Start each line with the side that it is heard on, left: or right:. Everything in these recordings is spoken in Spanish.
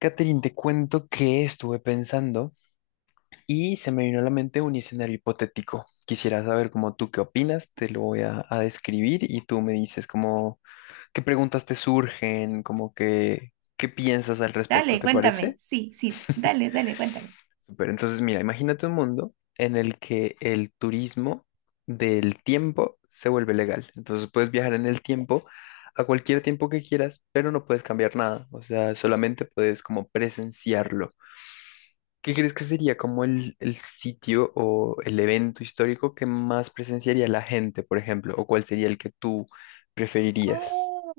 left: Catherine, te cuento que estuve pensando y se me vino a la mente un escenario hipotético. Quisiera saber cómo tú qué opinas, te lo voy a describir y tú me dices cómo, qué preguntas te surgen, como que, qué piensas al respecto,
right: Dale,
left: ¿te
right: cuéntame.
left: parece?
right: Sí, sí, dale, dale, cuéntame.
left: Súper, entonces mira, imagínate un mundo en el que el turismo del tiempo se vuelve legal. Entonces puedes viajar en el tiempo a cualquier tiempo que quieras, pero no puedes cambiar nada, o sea, solamente puedes como presenciarlo. ¿Qué crees que sería como el sitio o el evento histórico que más presenciaría la gente, por ejemplo? ¿O cuál sería el que tú preferirías?
right: Oh,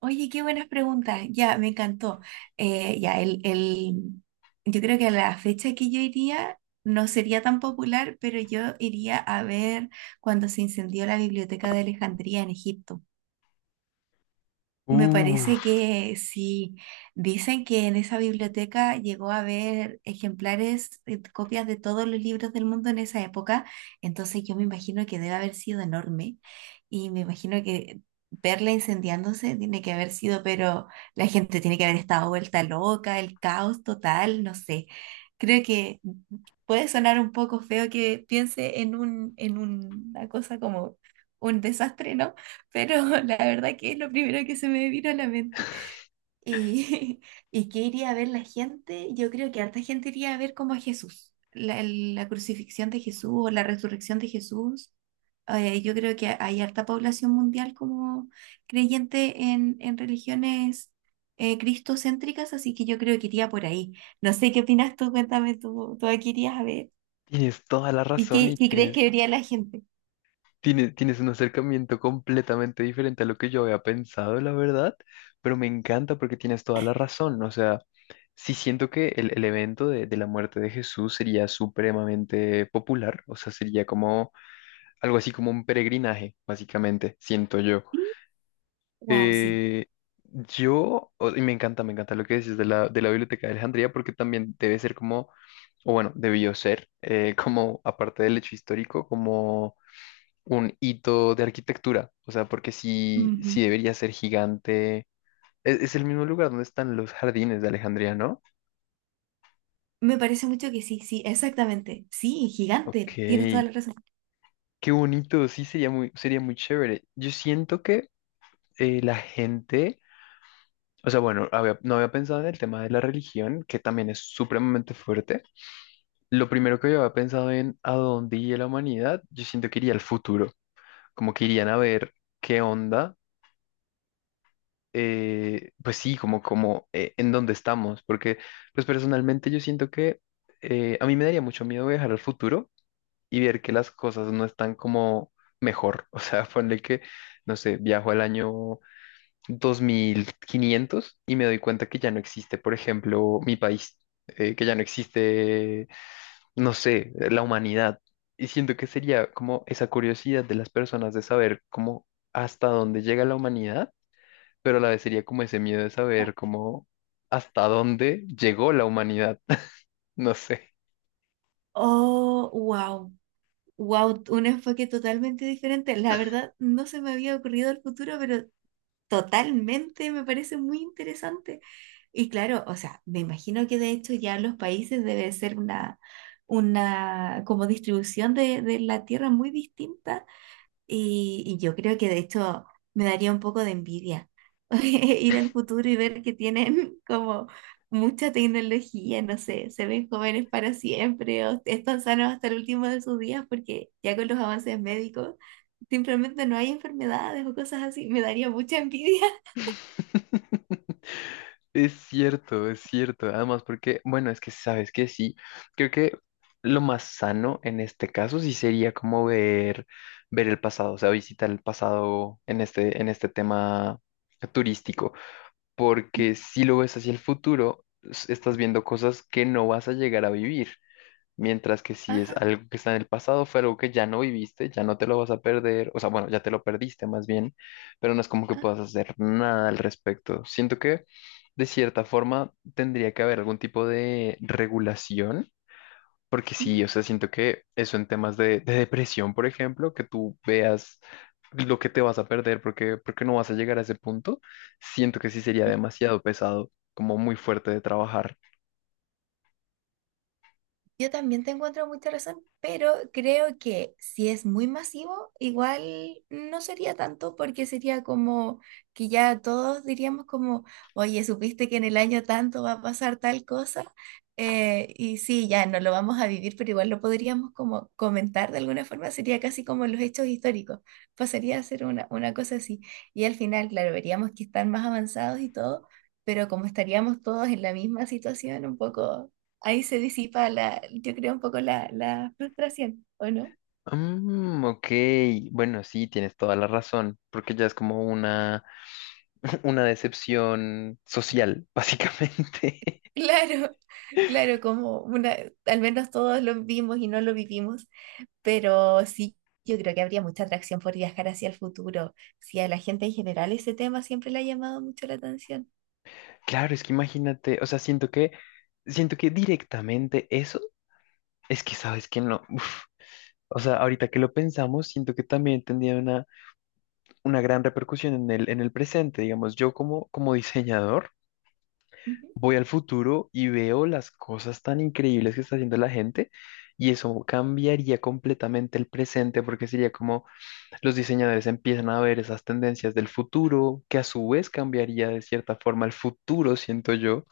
right: oye, qué buenas preguntas. Ya, me encantó. Eh, ya, el, el, yo creo que a la fecha que yo iría no sería tan popular, pero yo iría a ver cuando se incendió la biblioteca de Alejandría en Egipto. Me parece
left: Uf,
right: que sí. Dicen que en esa biblioteca llegó a haber ejemplares, copias de todos los libros del mundo en esa época. Entonces yo me imagino que debe haber sido enorme. Y me imagino que verla incendiándose tiene que haber sido, pero la gente tiene que haber estado vuelta loca, el caos total, no sé. Creo que puede sonar un poco feo que piense en una cosa como un desastre, ¿no? Pero la verdad que es lo primero que se me vino a la mente. ¿Y, y qué iría a ver la gente? Yo creo que harta gente iría a ver como a Jesús, la crucifixión de Jesús o la resurrección de Jesús. Yo creo que hay harta población mundial como creyente en religiones cristocéntricas, así que yo creo que iría por ahí. No sé qué opinas tú, cuéntame tú, tú aquí irías a ver.
left: tienes toda la
right: ¿Y
left: razón y
right: qué crees que
left: tienes,
right: vería la gente?
left: tienes, tienes un acercamiento completamente diferente a lo que yo había pensado, la verdad, pero me encanta porque tienes toda la razón. O sea, sí siento que el evento de la muerte de Jesús sería supremamente popular, o sea, sería como algo así como un peregrinaje, básicamente, siento yo.
right: Wow, sí.
left: Eh, y me encanta lo que dices de la Biblioteca de Alejandría, porque también debe ser como, o bueno, debió ser, como, aparte del hecho histórico, como un hito de arquitectura. O sea, porque sí,
right: Ujú.
left: sí debería ser gigante. Es el mismo lugar donde están los jardines de Alejandría, ¿no?
right: Me parece mucho que sí, sí, exactamente. Sí,
left: Ok,
right: gigante, tienes toda la razón.
left: qué bonito, sí, sería muy chévere. Yo siento que la gente, o sea, bueno, no había pensado en el tema de la religión, que también es supremamente fuerte. Lo primero que yo había pensado en a dónde iría la humanidad, yo siento que iría al futuro, como que irían a ver qué onda, pues sí, como en dónde estamos, porque pues personalmente yo siento que a mí me daría mucho miedo viajar al futuro y ver que las cosas no están como mejor, o sea, ponle que, no sé, viajo al año 2500 y me doy cuenta que ya no existe, por ejemplo, mi país, que ya no existe, no sé, la humanidad. Y siento que sería como esa curiosidad de las personas de saber cómo hasta dónde llega la humanidad, pero a la vez sería como ese miedo de
right: Ajá.
left: saber cómo hasta dónde llegó la humanidad. No sé.
right: Oh, wow, wow, un enfoque totalmente diferente. La verdad, no se me había ocurrido el futuro, pero totalmente me parece muy interesante. Y claro, o sea, me imagino que de hecho ya los países debe ser una como distribución de la tierra muy distinta. Y yo creo que de hecho me daría un poco de envidia ir al futuro y ver que tienen como mucha tecnología, no sé, se ven jóvenes para siempre o están sanos hasta el último de sus días porque ya con los avances médicos simplemente no hay enfermedades o cosas así. Me daría mucha envidia.
left: Es cierto, es cierto. Además, porque, bueno, es que sabes que sí. Creo que lo más sano en este caso sí sería como ver el pasado, o sea, visitar el pasado en este tema turístico. Porque si lo ves hacia el futuro, estás viendo cosas que no vas a llegar a vivir, mientras que si es
right: Ajá,
left: algo que está en el pasado, fue algo que ya no viviste, ya no te lo vas a perder, o sea, bueno, ya te lo perdiste más bien, pero no es como que
right: ajá.
left: puedas hacer nada al respecto. Siento que de cierta forma tendría que haber algún tipo de regulación. Porque sí, o sea, siento que eso en temas de depresión, por ejemplo, que tú veas lo que te vas a perder porque no vas a llegar a ese punto, siento que sí sería demasiado pesado, como muy fuerte de trabajar.
right: Yo también te encuentro mucha razón, pero creo que si es muy masivo, igual no sería tanto porque sería como que ya todos diríamos como, oye, supiste que en el año tanto va a pasar tal cosa. Y sí, ya no lo vamos a vivir, pero igual lo podríamos como comentar de alguna forma, sería casi como los hechos históricos, pasaría a ser una cosa así. Y al final, claro, veríamos que están más avanzados y todo, pero como estaríamos todos en la misma situación, un poco ahí se disipa la, yo creo un poco la frustración, ¿o no?
left: Mm, ok, bueno, sí, tienes toda la razón, porque ya es como una, una decepción social, básicamente.
right: Claro, claro, como una, al menos todos lo vimos y no lo vivimos, pero sí, yo creo que habría mucha atracción por viajar hacia el futuro, si a la gente en general ese tema siempre le ha llamado mucho la atención.
left: Claro, es que imagínate, o sea, siento que directamente eso es que sabes que no. Uf. O sea, ahorita que lo pensamos, siento que también tendría una gran repercusión en el presente, digamos, yo como diseñador.
right: Ujú,
left: Voy al futuro y veo las cosas tan increíbles que está haciendo la gente y eso cambiaría completamente el presente porque sería como los diseñadores empiezan a ver esas tendencias del futuro, que a su vez cambiaría de cierta forma el futuro, siento yo,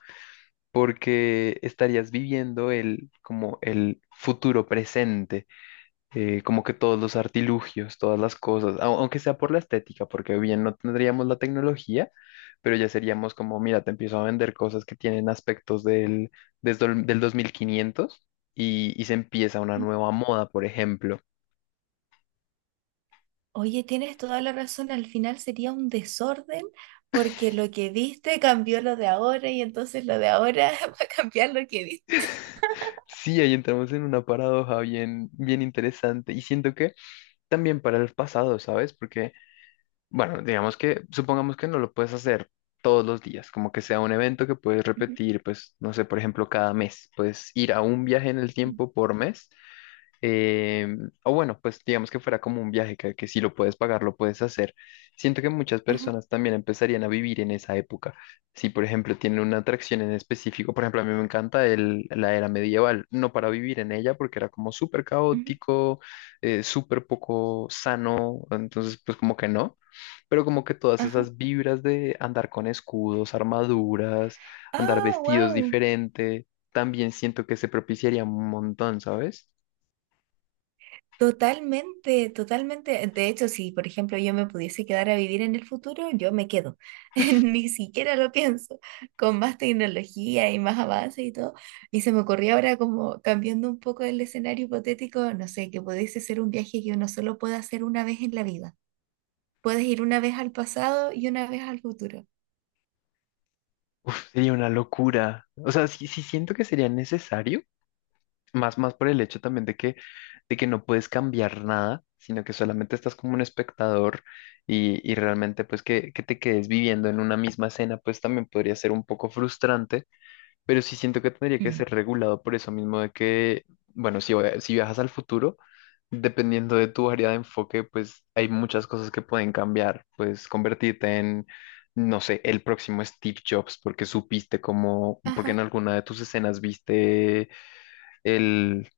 left: porque estarías viviendo el como el futuro presente, como que todos los artilugios, todas las cosas, aunque sea por la estética, porque bien no tendríamos la tecnología, pero ya seríamos como, mira, te empiezo a vender cosas que tienen aspectos del 2500 y se empieza una
right: ujú.
left: nueva moda, por ejemplo.
right: Oye, tienes toda la razón, al final sería un desorden porque lo que viste cambió lo de ahora y entonces lo de ahora va a cambiar lo que viste.
left: Sí, ahí entramos en una paradoja bien, bien interesante y siento que también para el pasado, ¿sabes? Porque bueno, digamos que, supongamos que no lo puedes hacer todos los días, como que sea un evento que puedes
right: Ujú,
left: repetir, pues, no sé, por ejemplo, cada mes, puedes ir a un viaje en el
right: ujú.
left: tiempo por mes, eh, o bueno, pues digamos que fuera como un viaje que si lo puedes pagar, lo puedes hacer. Siento que muchas
right: Ajá,
left: personas también empezarían a vivir en esa época. Si, por ejemplo, tienen una atracción en específico, por ejemplo, a mí me encanta la era medieval, no para vivir en ella porque era como súper
right: ujú,
left: caótico, súper poco sano, entonces, pues como que no pero como que todas
right: ajá.
left: esas vibras de andar con escudos, armaduras, andar
right: Ah,
left: vestidos
right: wow.
left: diferente, también siento que se propiciaría un montón, ¿sabes?
right: Totalmente, totalmente. De hecho, si por ejemplo yo me pudiese quedar a vivir en el futuro, yo me quedo. Ni siquiera lo pienso. Con más tecnología y más avance y todo. Y se me ocurrió ahora como cambiando un poco el escenario hipotético, no sé, que pudiese ser un viaje que uno solo puede hacer una vez en la vida. Puedes ir una vez al pasado y una vez al futuro.
left: Uf, sería una locura. O sea, sí, sí siento que sería necesario, más, más por el hecho también de que no puedes cambiar nada, sino que solamente estás como un espectador y realmente pues que te quedes viviendo en una misma escena, pues también podría ser un poco frustrante pero sí siento que tendría que
right: Mm.
left: ser regulado por eso mismo de que, bueno, si viajas al futuro, dependiendo de tu área de enfoque, pues hay muchas cosas que pueden cambiar. Pues convertirte en, no sé, el próximo Steve Jobs porque supiste cómo, porque en
right: Ajá,
left: alguna de tus escenas viste el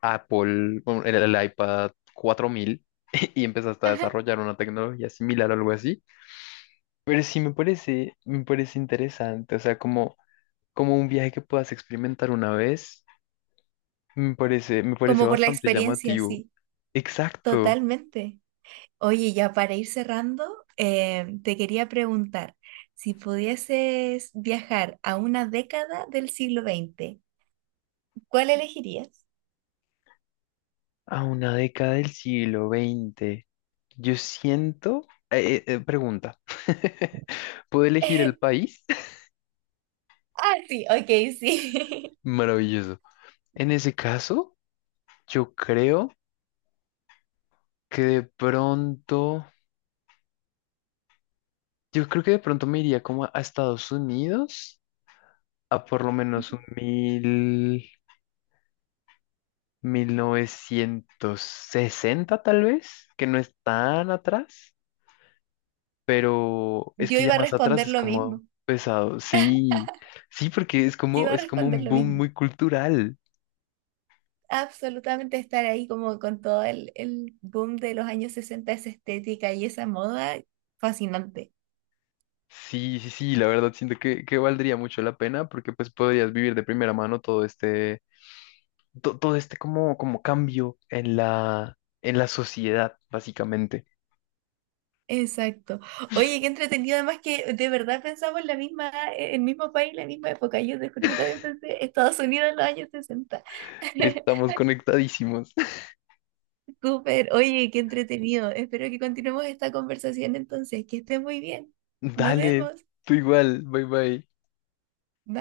left: Apple, bueno, el iPad 4000 y empezaste a
right: ajá.
left: desarrollar una tecnología similar o algo así. Pero sí me parece interesante, o sea, como un viaje que puedas experimentar una vez, me parece
right: Como por la
left: bastante
right: experiencia,
left: llamativo.
right: sí.
left: Exacto,
right: Totalmente. Oye, ya para ir cerrando, te quería preguntar, si pudieses viajar a una década del siglo XX, ¿cuál elegirías?
left: a una década del siglo XX. Yo siento... pregunta, ¿puedo elegir el país?
right: Ah, sí, ok, sí.
left: Maravilloso. En ese caso, yo creo que de pronto, yo creo que de pronto me iría como a Estados Unidos, a por lo menos
right: Ujú.
left: un mil 1960 tal vez, que no es tan atrás, pero es
right: Yo
left: que ya
right: iba a
left: más atrás
right: responder
left: es
right: lo
left: como
right: mismo.
left: pesado. Sí, sí, porque es
right: Yo
left: como,
right: iba a
left: es como
right: responder
left: un
right: lo
left: boom
right: mismo.
left: muy cultural.
right: Absolutamente estar ahí como con todo el boom de los años sesenta, esa estética y esa moda, fascinante.
left: Sí, sí, sí, la verdad siento que valdría mucho la pena porque pues podrías vivir de primera mano todo este como cambio en la sociedad, básicamente.
right: Exacto. Oye, qué entretenido, además que de verdad pensamos la misma, el mismo país, la misma época. Yo te juro que también pensé Estados Unidos en los años sesenta.
left: Estamos conectadísimos.
right: Súper. Oye, qué entretenido. Espero que continuemos esta conversación entonces. Que estés muy bien. Nos
left: Dale,
right: vemos.
left: tú igual, bye bye.
right: Bye.